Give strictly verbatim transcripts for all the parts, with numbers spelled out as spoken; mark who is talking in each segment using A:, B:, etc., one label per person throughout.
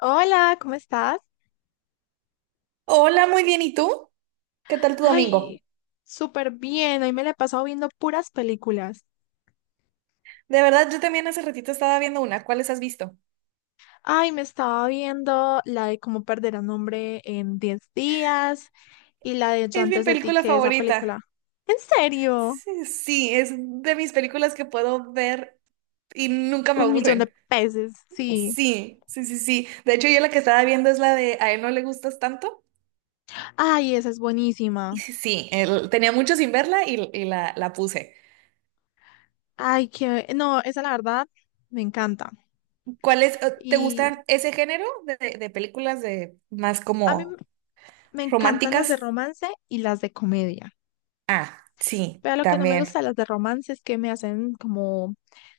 A: Hola, ¿cómo estás?
B: Hola, muy bien. ¿Y tú? ¿Qué tal tu domingo?
A: Ay, súper bien. Hoy me la he pasado viendo puras películas.
B: De verdad, yo también hace ratito estaba viendo una. ¿Cuáles has visto?
A: Ay, me estaba viendo la de Cómo perder a un hombre en diez días y la de Yo
B: Es mi
A: antes de ti,
B: película
A: que esa
B: favorita.
A: película. ¿En serio?
B: Sí, sí, es de mis películas que puedo ver y nunca me
A: Un millón de
B: aburren.
A: peces, sí.
B: Sí, sí, sí, sí. De hecho, yo la que estaba viendo es la de A él no le gustas tanto.
A: Ay, esa es buenísima.
B: Y sí, sí, el- tenía mucho sin verla y, y la, la puse.
A: Ay, que... No, esa la verdad me encanta.
B: ¿Cuál es, eh, te
A: Y
B: gustan ese género de, de de películas de más
A: a mí
B: como
A: me encantan las de
B: románticas?
A: romance y las de comedia.
B: Ah, sí,
A: Pero lo que no me gusta
B: también.
A: de las de romance es que me hacen como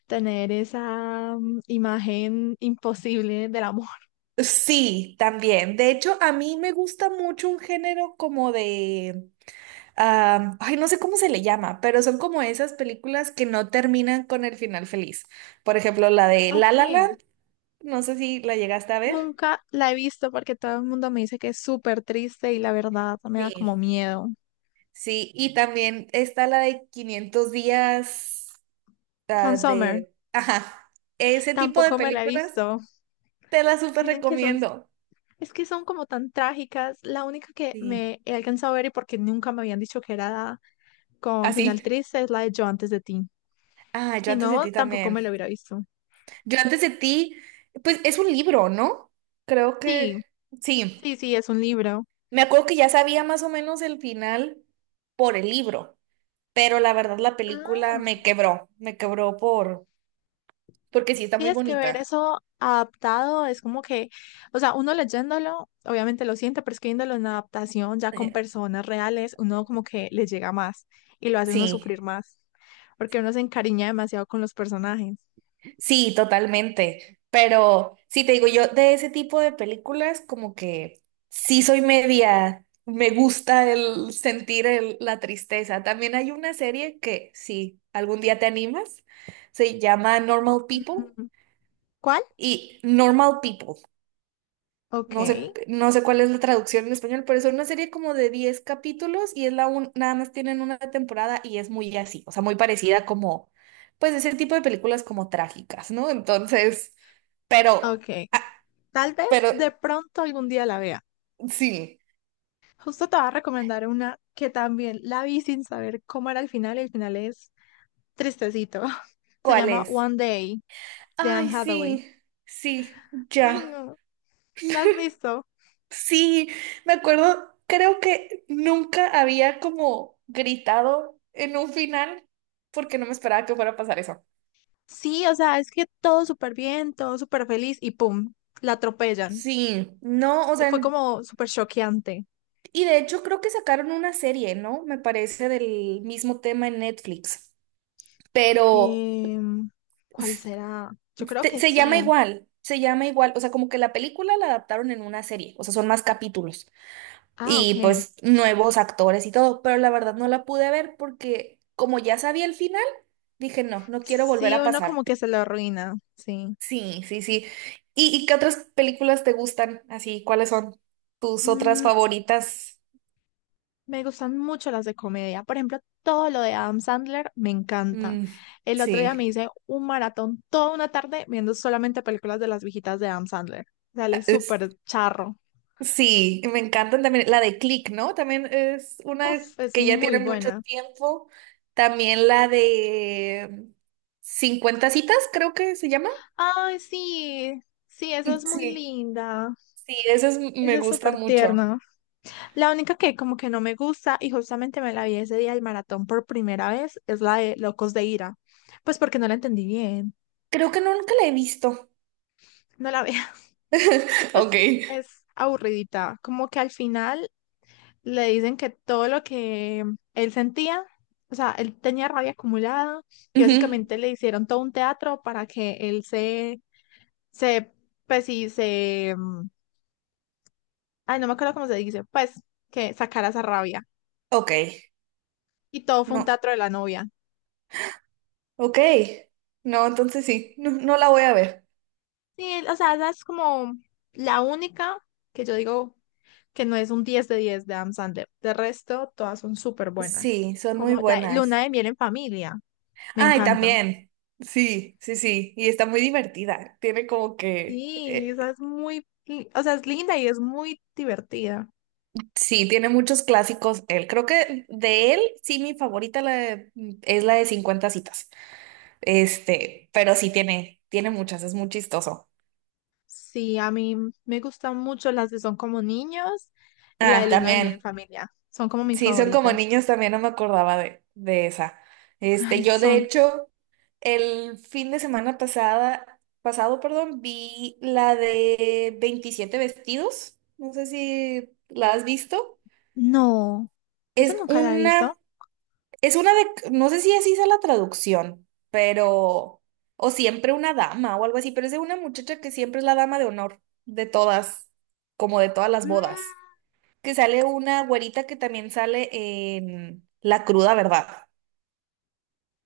A: tener esa mm, imagen imposible del amor.
B: Sí, también. De hecho, a mí me gusta mucho un género como de, am, ay, no sé cómo se le llama, pero son como esas películas que no terminan con el final feliz. Por ejemplo, la de La
A: Ok.
B: La Land, no sé si la llegaste a ver.
A: Nunca la he visto porque todo el mundo me dice que es súper triste y la verdad me da como
B: Sí.
A: miedo.
B: Sí, y también está la de Quinientos días, ah,
A: Summer
B: de, ajá, ese tipo de
A: tampoco me la he
B: películas
A: visto.
B: te las súper
A: Dicen que son,
B: recomiendo.
A: es que son como tan trágicas. La única que
B: Sí.
A: me he alcanzado a ver y porque nunca me habían dicho que era con final
B: Así.
A: triste es la de Yo antes de ti.
B: Ah, yo
A: Si
B: antes de
A: no,
B: ti
A: tampoco me
B: también.
A: la hubiera visto.
B: Yo antes de ti, pues es un libro, ¿no? Creo
A: Sí,
B: que sí.
A: sí, sí, es un libro.
B: Me acuerdo que ya sabía más o menos el final por el libro, pero la verdad la película me
A: Ah.
B: quebró, me quebró por, porque sí está
A: Sí,
B: muy
A: es que ver
B: bonita.
A: eso adaptado es como que, o sea, uno leyéndolo, obviamente lo siente, pero es que viéndolo en adaptación ya con
B: Eh,
A: personas reales, uno como que le llega más y lo hace uno
B: Sí.
A: sufrir más, porque uno se encariña demasiado con los personajes.
B: Sí, totalmente. Pero sí te digo, yo de ese tipo de películas como que sí soy media, me gusta el sentir el- la tristeza. También hay una serie que sí, algún día te animas, se llama Normal People
A: Mm, ¿cuál?
B: y Normal People.
A: Ok,
B: No sé, no sé cuál es la traducción en español, pero es una serie como de diez capítulos y es la un, nada más tienen una temporada y es muy así, o sea, muy parecida como, pues ese tipo de películas como trágicas, ¿no? Entonces, pero,
A: ok.
B: ah,
A: Tal vez
B: pero
A: de pronto algún día la vea.
B: sí,
A: Justo te voy a recomendar una que también la vi sin saber cómo era el final y el final es tristecito. Se
B: ¿cuál
A: llama
B: es?
A: One Day de
B: Ay,
A: Anne Hathaway.
B: sí, sí,
A: Ay,
B: ya,
A: no. ¿La has visto?
B: sí, me acuerdo, creo que nunca había como gritado en un final porque no me esperaba que fuera a pasar eso.
A: Sí, o sea, es que todo súper bien, todo súper feliz y pum, la atropellan.
B: Sí, no, o
A: Fue
B: sea,
A: como súper choqueante.
B: y de hecho creo que sacaron una serie, ¿no? Me parece del mismo tema en Netflix, pero
A: Em, ¿cuál será? Yo creo
B: te-
A: que
B: se llama
A: sí.
B: igual, se llama igual, o sea, como que la película la adaptaron en una serie, o sea, son más capítulos
A: Ah,
B: y
A: ok.
B: pues nuevos actores y todo, pero la verdad no la pude ver porque como ya sabía el final, dije, no, no quiero volver
A: Sí,
B: a
A: uno
B: pasar.
A: como que se lo arruina, sí.
B: Sí, sí, sí. ¿Y, y qué otras películas te gustan? Así, ¿cuáles son tus otras
A: Mm,
B: favoritas?
A: me gustan mucho las de comedia. Por ejemplo, todo lo de Adam Sandler me encanta.
B: Mm,
A: El otro día me
B: sí.
A: hice un maratón toda una tarde viendo solamente películas de las viejitas de Adam Sandler. Dale, súper charro.
B: Sí, y me encantan también. La de Click, ¿no? También es una
A: Uf, es
B: que ya
A: muy
B: tiene mucho
A: buena.
B: tiempo. También la de cincuenta citas, creo que se llama.
A: Ay, sí, sí, esa es muy
B: Sí,
A: linda.
B: sí, esa es- me
A: Esa es
B: gusta
A: súper
B: mucho.
A: tierna. La única que como que no me gusta y justamente me la vi ese día del maratón por primera vez es la de Locos de Ira. Pues porque no la entendí bien.
B: Creo que no, nunca la he visto.
A: No la veo.
B: Ok.
A: Pues es aburridita. Como que al final le dicen que todo lo que él sentía, o sea, él tenía rabia acumulada y
B: Ujú.
A: básicamente le hicieron todo un teatro para que él se, se, pues sí, se... mm, ay, no me acuerdo cómo se dice, pues, que sacara esa rabia.
B: Ok.
A: Y todo fue un
B: No.
A: teatro de la novia.
B: Ok. No, entonces sí, no, no la voy a ver.
A: Sí, o sea, esa es como la única que yo digo que no es un diez de diez de Adam Sandler. De resto, todas son súper buenas.
B: Sí, son muy
A: Como la Luna
B: buenas.
A: de Miel en Familia, me
B: Ay,
A: encanta.
B: también. Sí, sí, sí. Y está muy divertida. Tiene como que
A: Sí,
B: eh,
A: esa es muy, li- o sea, es linda y es muy divertida.
B: sí, tiene muchos clásicos. Él, creo que de él, sí, mi favorita la de- mm, es la de cincuenta citas. Este, pero sí tiene, tiene muchas, es muy chistoso.
A: Sí, a mí me gustan mucho las que son como niños y la de
B: Ah,
A: Luna de Miel en
B: también.
A: Familia. Son como mis
B: Sí, son como
A: favoritas.
B: niños también, no me acordaba de, de esa.
A: Ay,
B: Este, yo de
A: son.
B: hecho, el fin de semana pasada, pasado, perdón, vi la de veintisiete vestidos. No sé si la has visto.
A: No, esa
B: Es
A: nunca la he visto.
B: una. Es una de, no sé si así sea la traducción, pero, o siempre una dama o algo así, pero es de una muchacha que siempre es la dama de honor de todas, como de todas las bodas,
A: Mm,
B: que sale una güerita que también sale en La cruda verdad.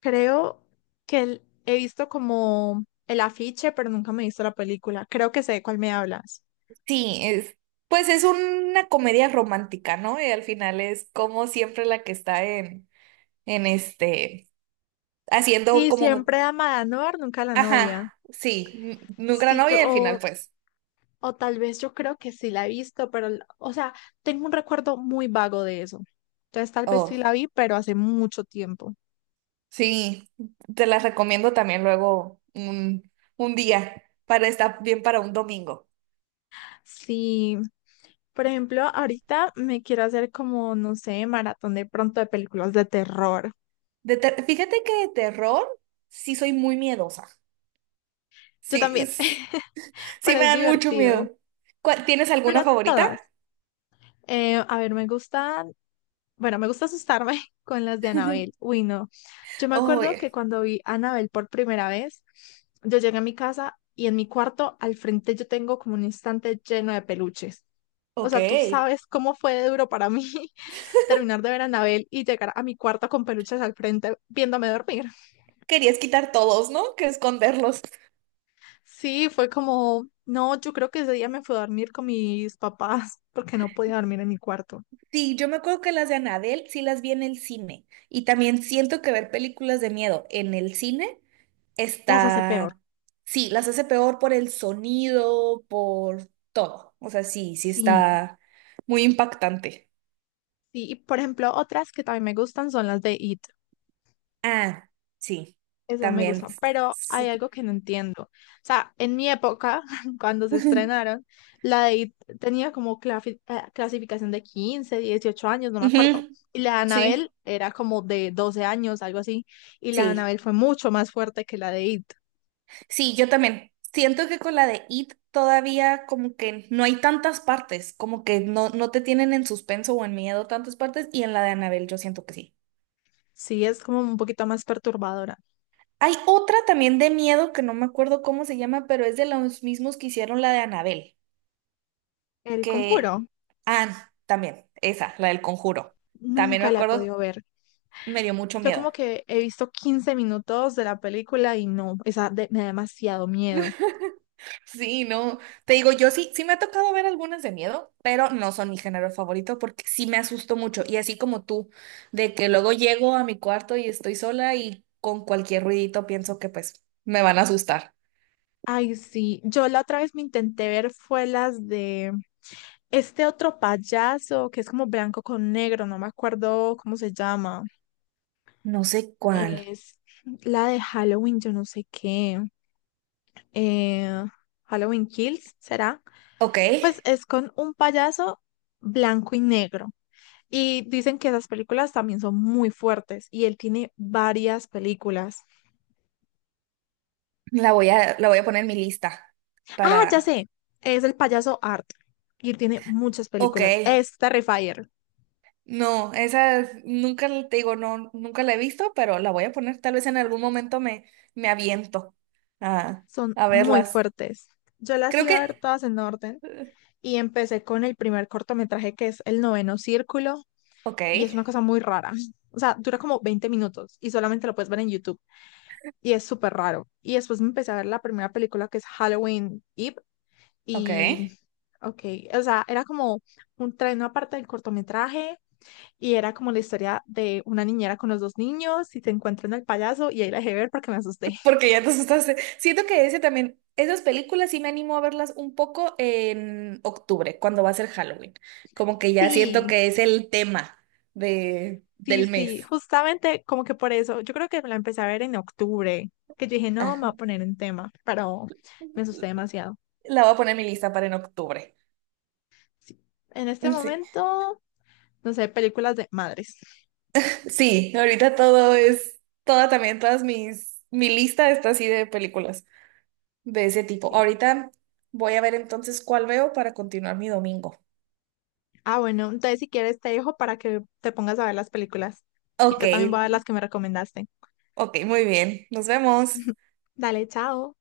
A: creo que el- he visto como el afiche, pero nunca me he visto la película. Creo que sé de cuál me hablas.
B: Sí, es, pues es una comedia romántica, ¿no? Y al final es como siempre la que está en, en este, haciendo
A: Sí,
B: como,
A: siempre ama a Noir, nunca a la
B: ajá,
A: novia.
B: sí, n- nunca la
A: Sí, yo,
B: novia y al
A: o,
B: final pues,
A: o tal vez yo creo que sí la he visto, pero, la- o sea, tengo un recuerdo muy vago de eso. Entonces tal vez sí
B: oh.
A: la vi, pero hace mucho tiempo.
B: Sí, te las recomiendo también luego un, un día para estar bien para un domingo.
A: Sí, por ejemplo, ahorita me quiero hacer como, no sé, maratón de pronto de películas de terror.
B: De ter- Fíjate que de terror sí soy muy miedosa.
A: Yo
B: Sí,
A: también,
B: es- sí
A: pero
B: me
A: es
B: dan mucho
A: divertido.
B: miedo. ¿Cuál- ¿Tienes
A: Pero
B: alguna favorita?
A: todas. Eh, a ver, me gustan, bueno, me gusta asustarme con las de Anabel. Uy, no. Yo me acuerdo que
B: Oye,
A: cuando vi a Anabel por primera vez, yo llegué a mi casa y en mi cuarto al frente yo tengo como un instante lleno de peluches. O
B: ok.
A: sea, tú sabes cómo fue de duro para mí terminar de ver a Anabel y llegar a mi cuarto con peluches al frente viéndome dormir.
B: Querías quitar todos, ¿no? Que esconderlos.
A: Sí, fue como, no, yo creo que ese día me fui a dormir con mis papás porque no podía dormir en mi cuarto.
B: Sí, yo me acuerdo que las de Anabel sí las vi en el cine. Y también siento que ver películas de miedo en el cine
A: Las hace peor.
B: está, sí, las hace peor por el sonido, por todo. O sea, sí, sí
A: Sí,
B: está muy impactante.
A: sí, y por ejemplo, otras que también me gustan son las de It.
B: Ah, sí,
A: Esas me
B: también.
A: gustan, pero hay
B: Su-
A: algo que no entiendo. O sea, en mi época, cuando se estrenaron, la de It tenía como clafi- eh, clasificación de quince, dieciocho años, no me acuerdo.
B: Ujú,
A: Y la de Annabelle
B: sí,
A: era como de doce años, algo así. Y la de
B: sí,
A: Annabelle fue mucho más fuerte que la de It.
B: sí, yo también. Siento que con la de It todavía como que no hay tantas partes, como que no, no te tienen en suspenso o en miedo tantas partes, y en la de Annabelle yo siento que sí.
A: Sí, es como un poquito más perturbadora.
B: Hay otra también de miedo que no me acuerdo cómo se llama, pero es de los mismos que hicieron la de Annabelle.
A: El
B: Que...
A: Conjuro,
B: Ah, también, esa, la del conjuro. También me
A: nunca la he
B: acuerdo,
A: podido ver.
B: me dio mucho
A: Yo
B: miedo.
A: como que he visto quince minutos de la película y no, esa de- me da demasiado miedo.
B: Sí, no, te digo, yo sí, sí me ha tocado ver algunas de miedo, pero no son mi género favorito porque sí me asusto mucho. Y así como tú, de que luego llego a mi cuarto y estoy sola y con cualquier ruidito pienso que pues me van a asustar.
A: Ay, sí, yo la otra vez me intenté ver fue las de este otro payaso que es como blanco con negro, no me acuerdo cómo se llama.
B: No sé cuál.
A: Es la de Halloween, yo no sé qué. Eh, Halloween Kills, ¿será?
B: Ok,
A: Pues es con un payaso blanco y negro. Y dicen que esas películas también son muy fuertes y él tiene varias películas.
B: la voy a, la voy a poner en mi lista
A: Ah, ya
B: para...
A: sé. Es el payaso Art. Y él tiene muchas
B: Ok.
A: películas. Es Terrifier.
B: No, esa es- nunca l- te digo, no, nunca la he visto, pero la voy a poner. Tal vez en algún momento me, me aviento a,
A: Son
B: a
A: muy
B: verlas.
A: fuertes. Yo las
B: Creo
A: iba
B: que.
A: a ver todas en orden.
B: eh,
A: Y empecé con el primer cortometraje que es El Noveno Círculo.
B: Ok,
A: Y es una cosa muy rara. O sea, dura como veinte minutos y solamente lo puedes ver en YouTube. Y es súper raro. Y después me empecé a ver la primera película que es Halloween Eve.
B: ok.
A: Y, ok, o sea, era como un tren aparte del cortometraje. Y era como la historia de una niñera con los dos niños y se encuentran al payaso y ahí la dejé ver porque me asusté.
B: Porque ya te asustaste. Siento que ese también, esas películas sí me animo a verlas un poco en octubre, cuando va a ser Halloween. Como que ya siento
A: Sí,
B: que es el tema de,
A: sí,
B: del
A: sí,
B: mes.
A: justamente como que por eso, yo creo que la empecé a ver en octubre, que yo dije, no, me
B: Ah,
A: voy a poner en tema, pero me asusté demasiado.
B: la voy a poner en mi lista para en octubre.
A: Sí. En este
B: Sí.
A: momento, no sé, películas de madres.
B: Sí, ahorita todo es, toda también, todas mis, mi lista está así de películas de ese tipo.
A: Sí.
B: Ahorita voy a ver entonces cuál veo para continuar mi domingo.
A: Ah, bueno, entonces si quieres te dejo para que te pongas a ver las películas. Y
B: Ok,
A: yo también voy a ver las que me recomendaste.
B: ok, muy bien. Nos vemos.
A: Dale, chao.